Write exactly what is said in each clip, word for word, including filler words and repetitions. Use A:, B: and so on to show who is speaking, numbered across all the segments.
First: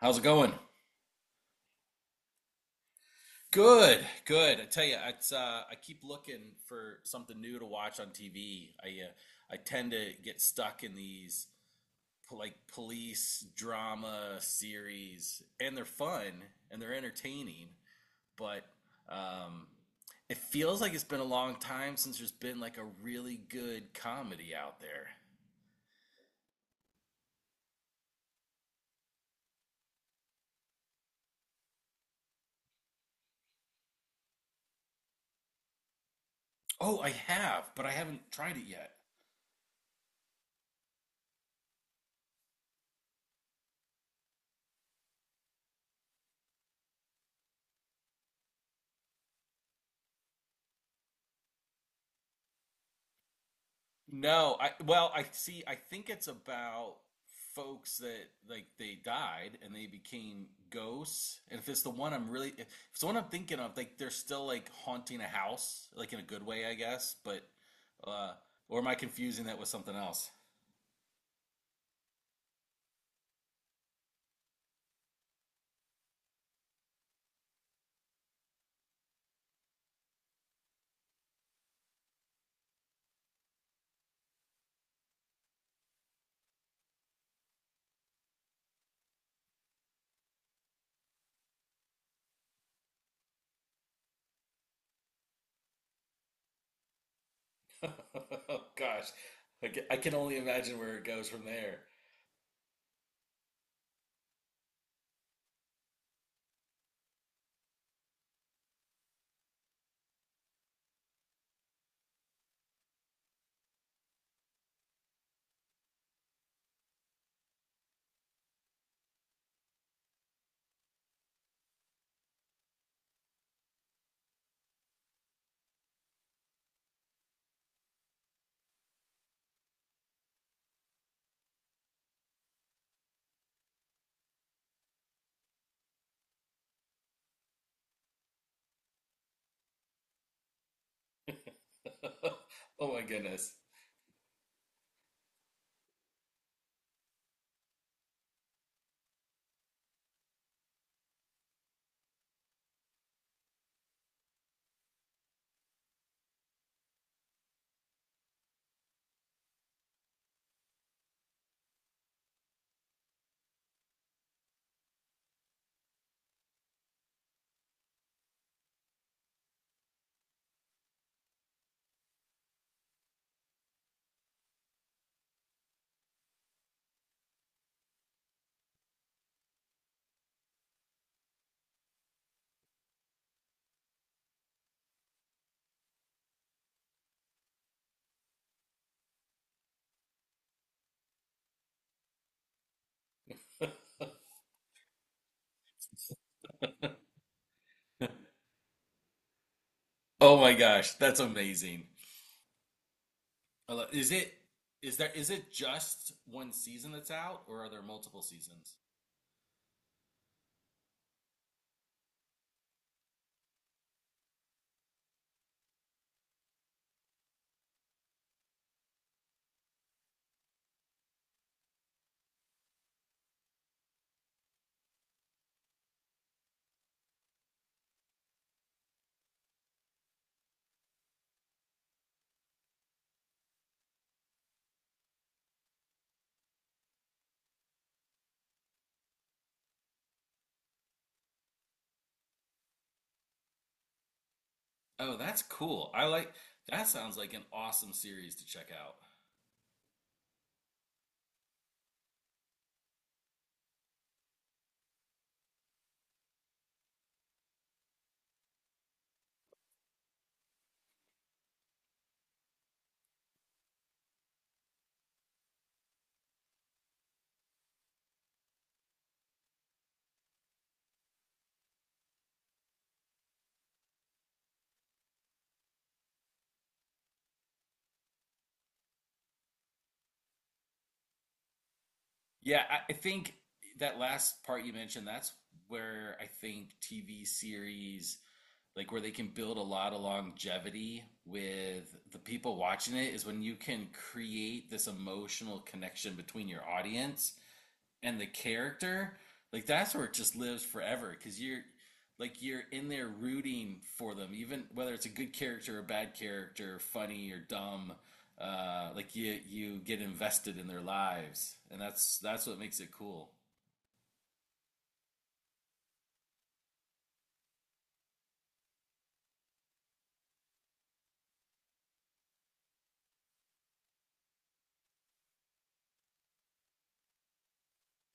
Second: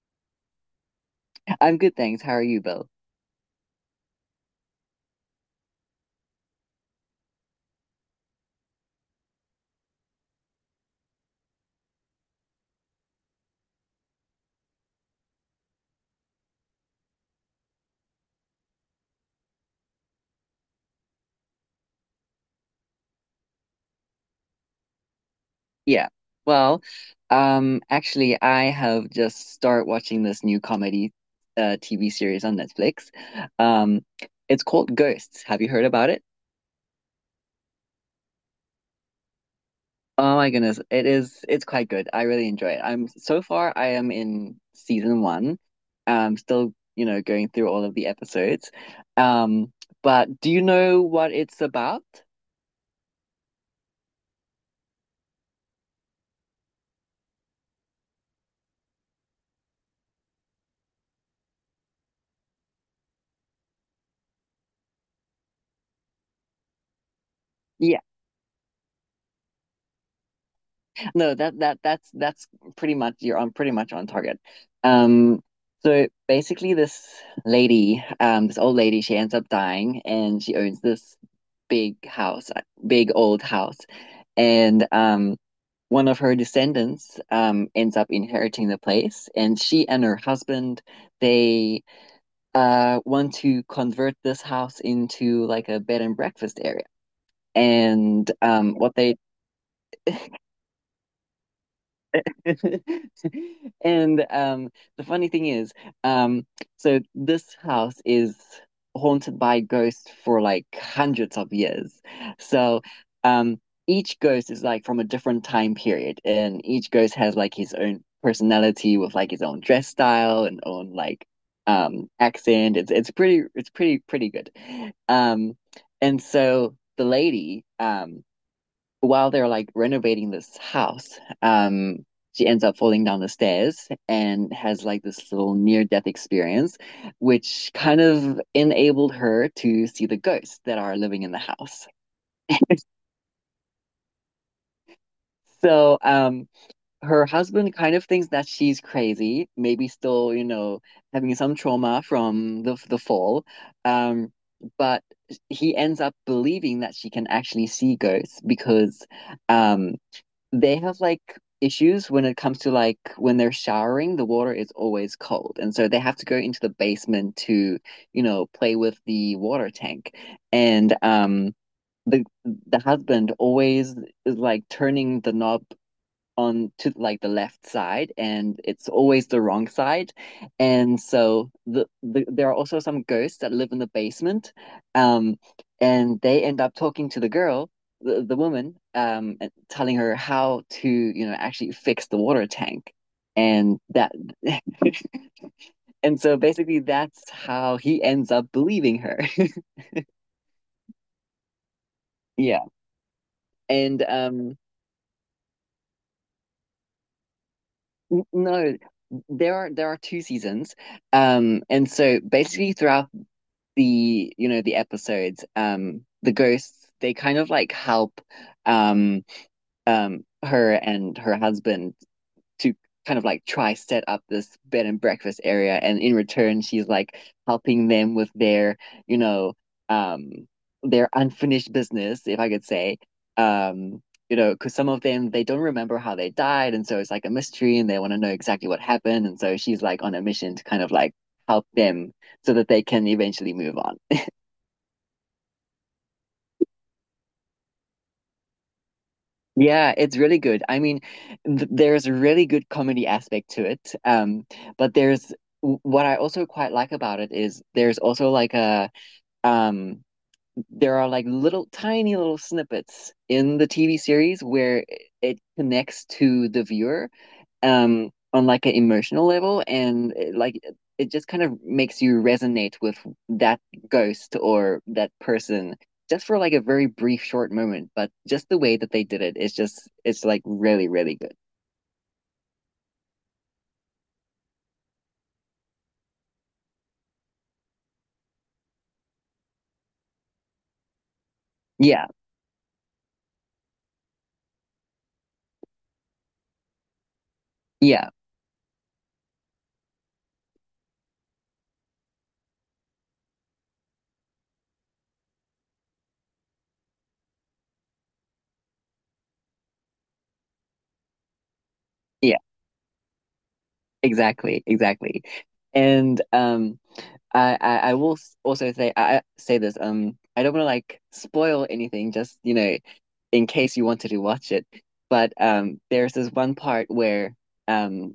A: How's it going?
B: I'm good, thanks. How are you, Bill?
A: Good, good. I tell you, it's uh, I keep looking for something new to watch on T V. I uh, I tend to get stuck in these po- like police drama series, and they're fun and they're entertaining, but um, it feels like it's been a long time since there's been like a really good comedy out there.
B: Yeah. Well, um, actually, I have just started watching this new comedy uh T V series on Netflix. Um, it's called Ghosts. Have you heard about it?
A: Oh, I have, but I haven't tried it yet.
B: Oh my goodness, it is it's quite good. I really enjoy it. I'm So far I am in season one. I'm still, you know, going through all of the episodes. Um, but do you know what it's about?
A: No, I well, I see. I think it's about folks that like they died and they became ghosts. And if it's the one I'm really, if it's the one I'm thinking of, like they're still like haunting a house, like in a good way, I guess. But
B: Yeah,
A: uh, or am I confusing that with something else?
B: no, that that that's that's pretty much you're on pretty much on target. Um, so basically, this lady, um, this old lady, she ends up dying, and she owns this big house, uh, big old house, and um, one of her descendants um ends up inheriting the place, and she and her husband they uh want to convert this house into like a bed and breakfast area. And
A: Oh
B: um, what
A: gosh,
B: they
A: I ca- I can only imagine where it goes from there.
B: And um, the funny thing is, um, so this house is haunted by ghosts for like hundreds of years. So um, each ghost is like from a different time period, and each ghost has like his own personality with like his own dress style and own like um, accent. It's it's pretty it's pretty pretty good. Um, and so the lady, um, while they're like renovating this house, um, she ends up falling down the stairs and has like this little near-death experience, which kind of enabled her to see the ghosts that are living in the house.
A: Oh my goodness.
B: So, um, her husband kind of thinks that she's crazy, maybe still, you know, having some trauma from the the fall. Um, but he ends up believing that she can actually see ghosts because, um, they have like issues when it comes to like when they're showering, the water is always cold. And so they have to go into the basement to, you know, play with the water tank. And um the the husband always is like turning the knob on to like the left side, and it's always the wrong side. And so the, the there are also some ghosts that live in the basement, um and they end up talking to the girl the, the woman, um and telling her how to you know actually fix the water tank. And that and so basically that's how he ends up believing her.
A: Oh my gosh, that's amazing.
B: Yeah.
A: I lo-
B: and
A: Is it
B: um
A: is there is it just one season that's out or are there multiple seasons?
B: no, there are there are two seasons, um and so basically throughout the you know the episodes, um the ghosts they kind of like help, um um her and her husband, to kind of like try set up this bed and breakfast area, and in return she's like helping them with their you know um their unfinished business, if I could say. Um you know because some of them they don't remember how they died, and so it's like a mystery and they want to know exactly what happened, and so she's like on a mission to kind of like help them so that they can eventually move on.
A: Oh, that's cool. I like that sounds like an awesome series to check out.
B: Yeah, it's really good. I mean, th there's a really good comedy aspect to it. Um, but there's w- what I also quite like about it is there's also like a um there are like little tiny little snippets in the T V series where it connects to the viewer um on like an emotional level, and it, like it it just kind of makes you resonate with that ghost or that person, just for like a very brief short moment. But just the way that they did it is just it's like really really good.
A: Yeah, I, I think that last part you mentioned, that's where I think T V series like where they can build a lot of longevity with
B: Yeah,
A: the people watching it is when you can create this emotional connection between your audience
B: yeah,
A: and the character, like that's where it just lives forever because you're like you're in there rooting for them, even whether it's a good character or a bad character, funny or dumb. Uh, like you you get invested in their lives, and that's
B: yeah,
A: that's what makes it cool.
B: exactly, exactly. And um I I, I will s- also say, I I say this, um I don't want to like spoil anything, just you know in case you wanted to watch it. But um there's this one part where, um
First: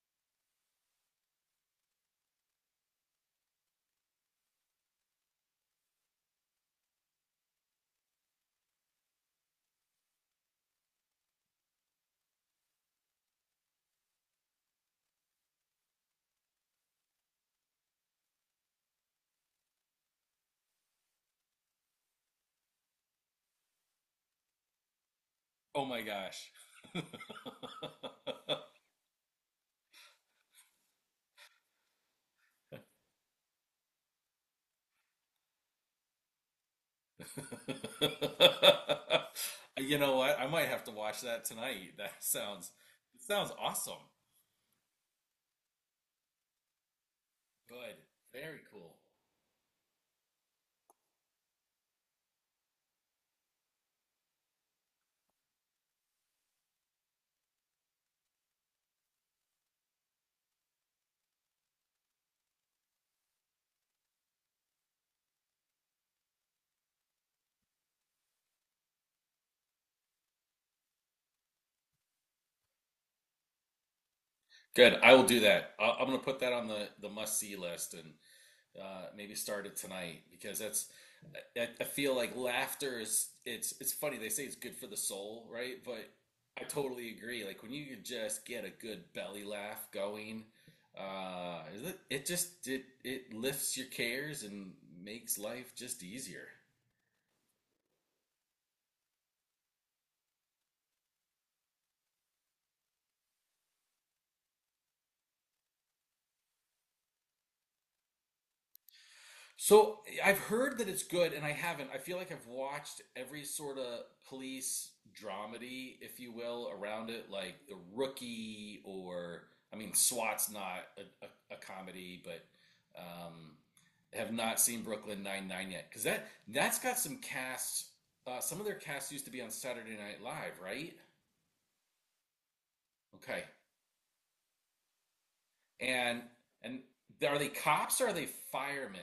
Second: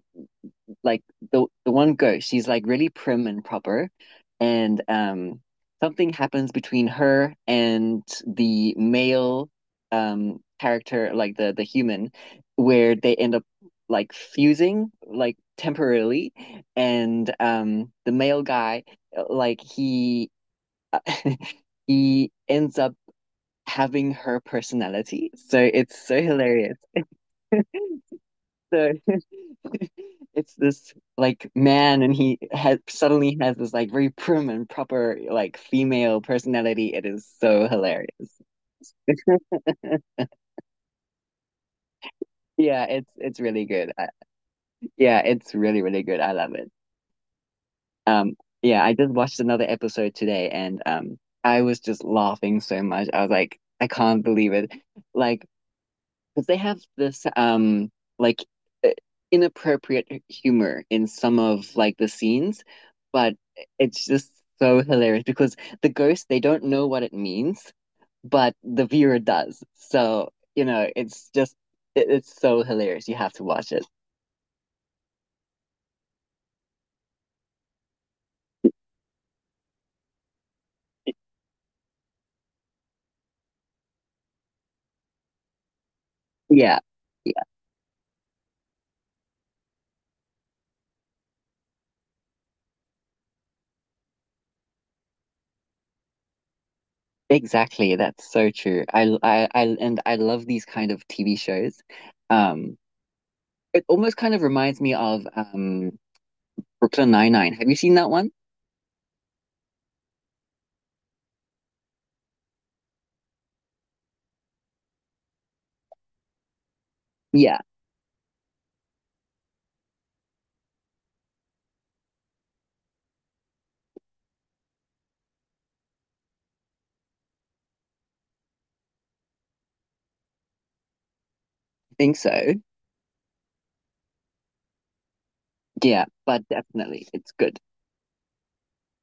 B: like the the one ghost, she's like really prim and proper, and um something happens between her and the male um character, like the the human, where they end up like fusing like temporarily, and um the male guy like he he ends up having her personality. So
A: Oh my
B: it's so
A: gosh.
B: hilarious. The It's this like man and he has suddenly has this like very prim and proper like female personality. It is so hilarious.
A: You know what? I might have to watch that tonight. That sounds
B: Yeah, it's
A: it
B: it's
A: sounds
B: really good.
A: awesome.
B: I, yeah, it's really really good. I love it.
A: Good.
B: Um,
A: Very
B: yeah, I
A: cool.
B: just watched another episode today, and um I was just laughing so much. I was like, I can't believe it. Like, because they have this um like uh, inappropriate humor in some of like the scenes, but it's just so hilarious because the ghost they don't know what it means, but the viewer does. So, you know, it's just it, it's so hilarious. You have to watch it.
A: Good. I will do that. I, I'm gonna put that on the the must see list and uh, maybe start it tonight because that's I, I feel like laughter is it's it's funny they say it's good for the soul, right? But I
B: Yeah.
A: totally
B: Yeah,
A: agree, like when you can just get a good belly laugh going, uh it, it just it it lifts your cares and makes life just easier.
B: exactly. That's so true. I, I, I, and I love these kind of T V shows. Um, it almost kind of reminds me of um Brooklyn Nine-Nine. Have you seen that one?
A: So I've heard that it's good, and I haven't. I feel like I've watched every sort of police dramedy, if you will, around it, like
B: Yeah,
A: The Rookie, or I mean, SWAT's not a, a, a comedy, but um, have not seen Brooklyn Nine Nine yet because that that's got some casts. Uh, some of their casts used to be on Saturday Night Live, right?
B: I think so.
A: Okay,
B: Yeah,
A: and
B: but
A: and
B: definitely it's
A: are they
B: good.
A: cops or are they firemen?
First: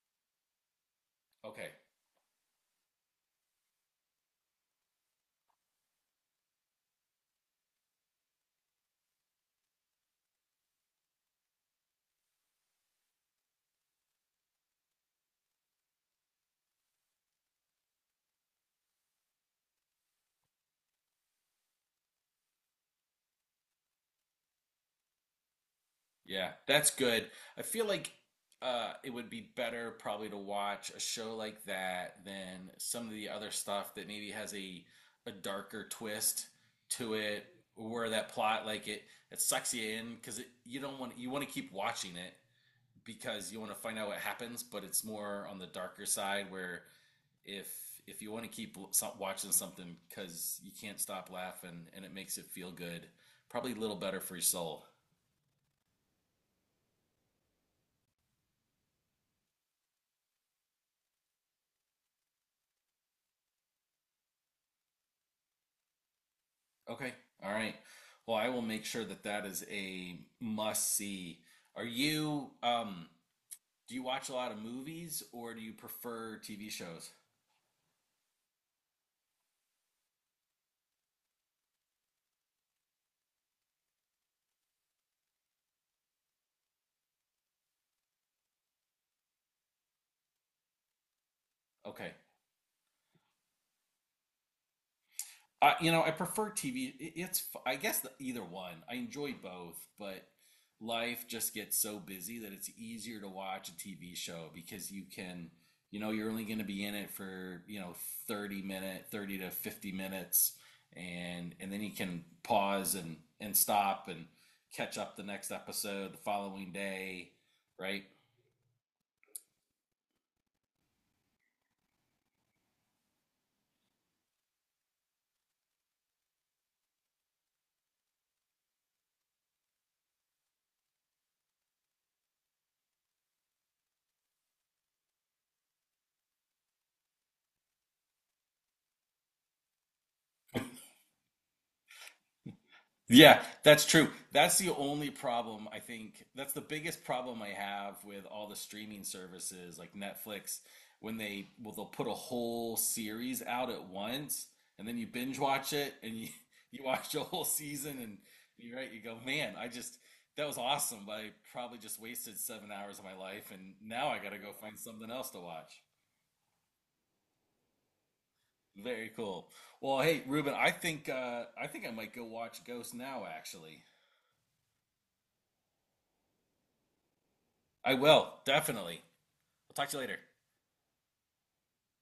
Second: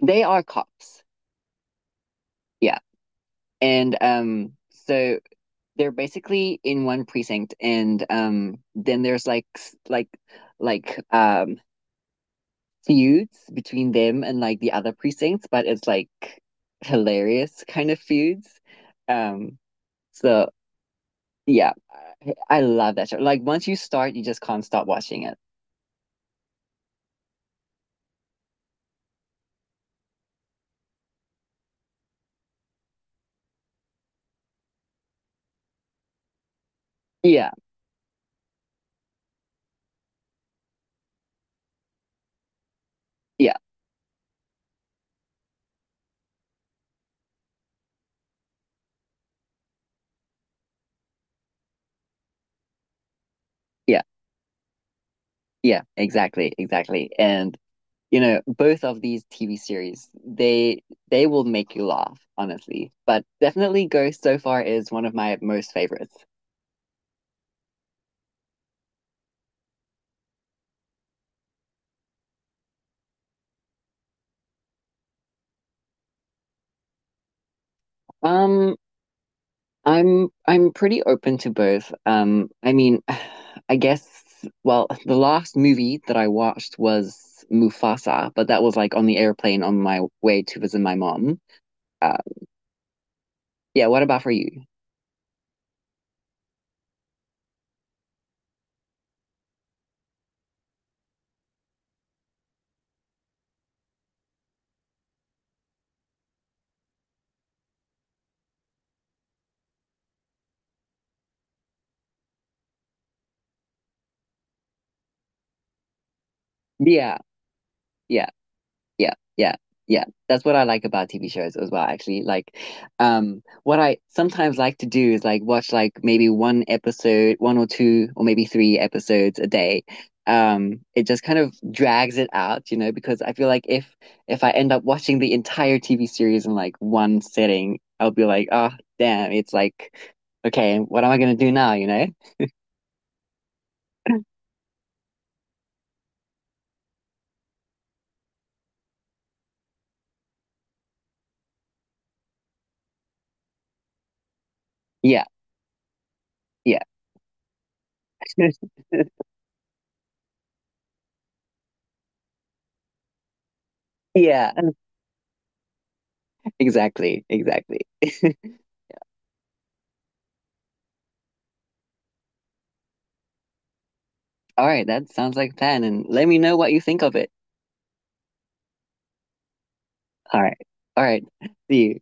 B: They are cops.
A: Okay.
B: Yeah. And um so they're basically in one precinct, and um then there's like s- like like um feuds between them and like the other precincts, but it's like hilarious kind of feuds. Um so yeah, I, I love that show. Like, once you start, you just can't stop watching it.
A: Yeah, that's good. I feel like uh, it would be better probably to watch a show like that than some of the other stuff that maybe has a a darker twist to it,
B: Yeah.
A: where that plot like it it sucks you in because it, you don't want you want to keep watching it because
B: Yeah.
A: you want to find out what happens, but it's more on the darker side where if if you want to keep l- so- watching something because you can't stop laughing and it makes it feel good, probably a little
B: Yeah.
A: better for your soul.
B: Yeah, exactly, exactly. And you know, both of these T V series, they they will make you laugh, honestly. But definitely Ghost so far is one of my most favorites.
A: Okay. All right. Well, I will make sure that that is a must see. Are you, um, do you watch a lot of movies or do you prefer T V shows?
B: Um, I'm I'm pretty open to both. Um, I mean, I guess, well, the last movie that I watched was Mufasa, but that was like on the airplane on my way to visit my mom.
A: Okay.
B: Uh, yeah, what about for you?
A: Uh, you know, I prefer T V. It- It's, f- I guess, the, either one. I enjoy both, but life just gets so busy that it's easier to watch a T V show because you can, you know, you're only going to be in it for, you know, thirty minute, thirty to fifty minutes, and and then you can pause and and stop and catch up the next episode the following
B: Yeah,
A: day, right?
B: yeah. Yeah, yeah, yeah. That's what I like about T V shows as well, actually. Like, um, what I sometimes like to do is like watch like maybe one episode, one or two, or maybe three episodes a day. Um, it just kind of drags it out, you know, because I feel like if if I end up watching the entire T V series in like one sitting, I'll be like, oh, damn, it's like, okay, what am I gonna do now, you know?
A: Yeah, that's true. That's the only problem I think. That's the biggest problem I have with all the streaming services like Netflix when they well they'll put a whole series out at once and then you
B: Yeah,
A: binge watch it and you
B: yeah.
A: you watch the whole season and you're right, you go, "Man, I just that was awesome, but I probably just wasted seven hours of my life and now I got to go
B: Yeah,
A: find something else to watch."
B: exactly, exactly.
A: Very cool. Well, hey, Ruben, I think uh I think I might go watch Ghost now actually.
B: All right, that sounds like a plan, and let me know what you think of it.
A: I will, definitely. We'll talk to you later.
B: All right. All right. See you.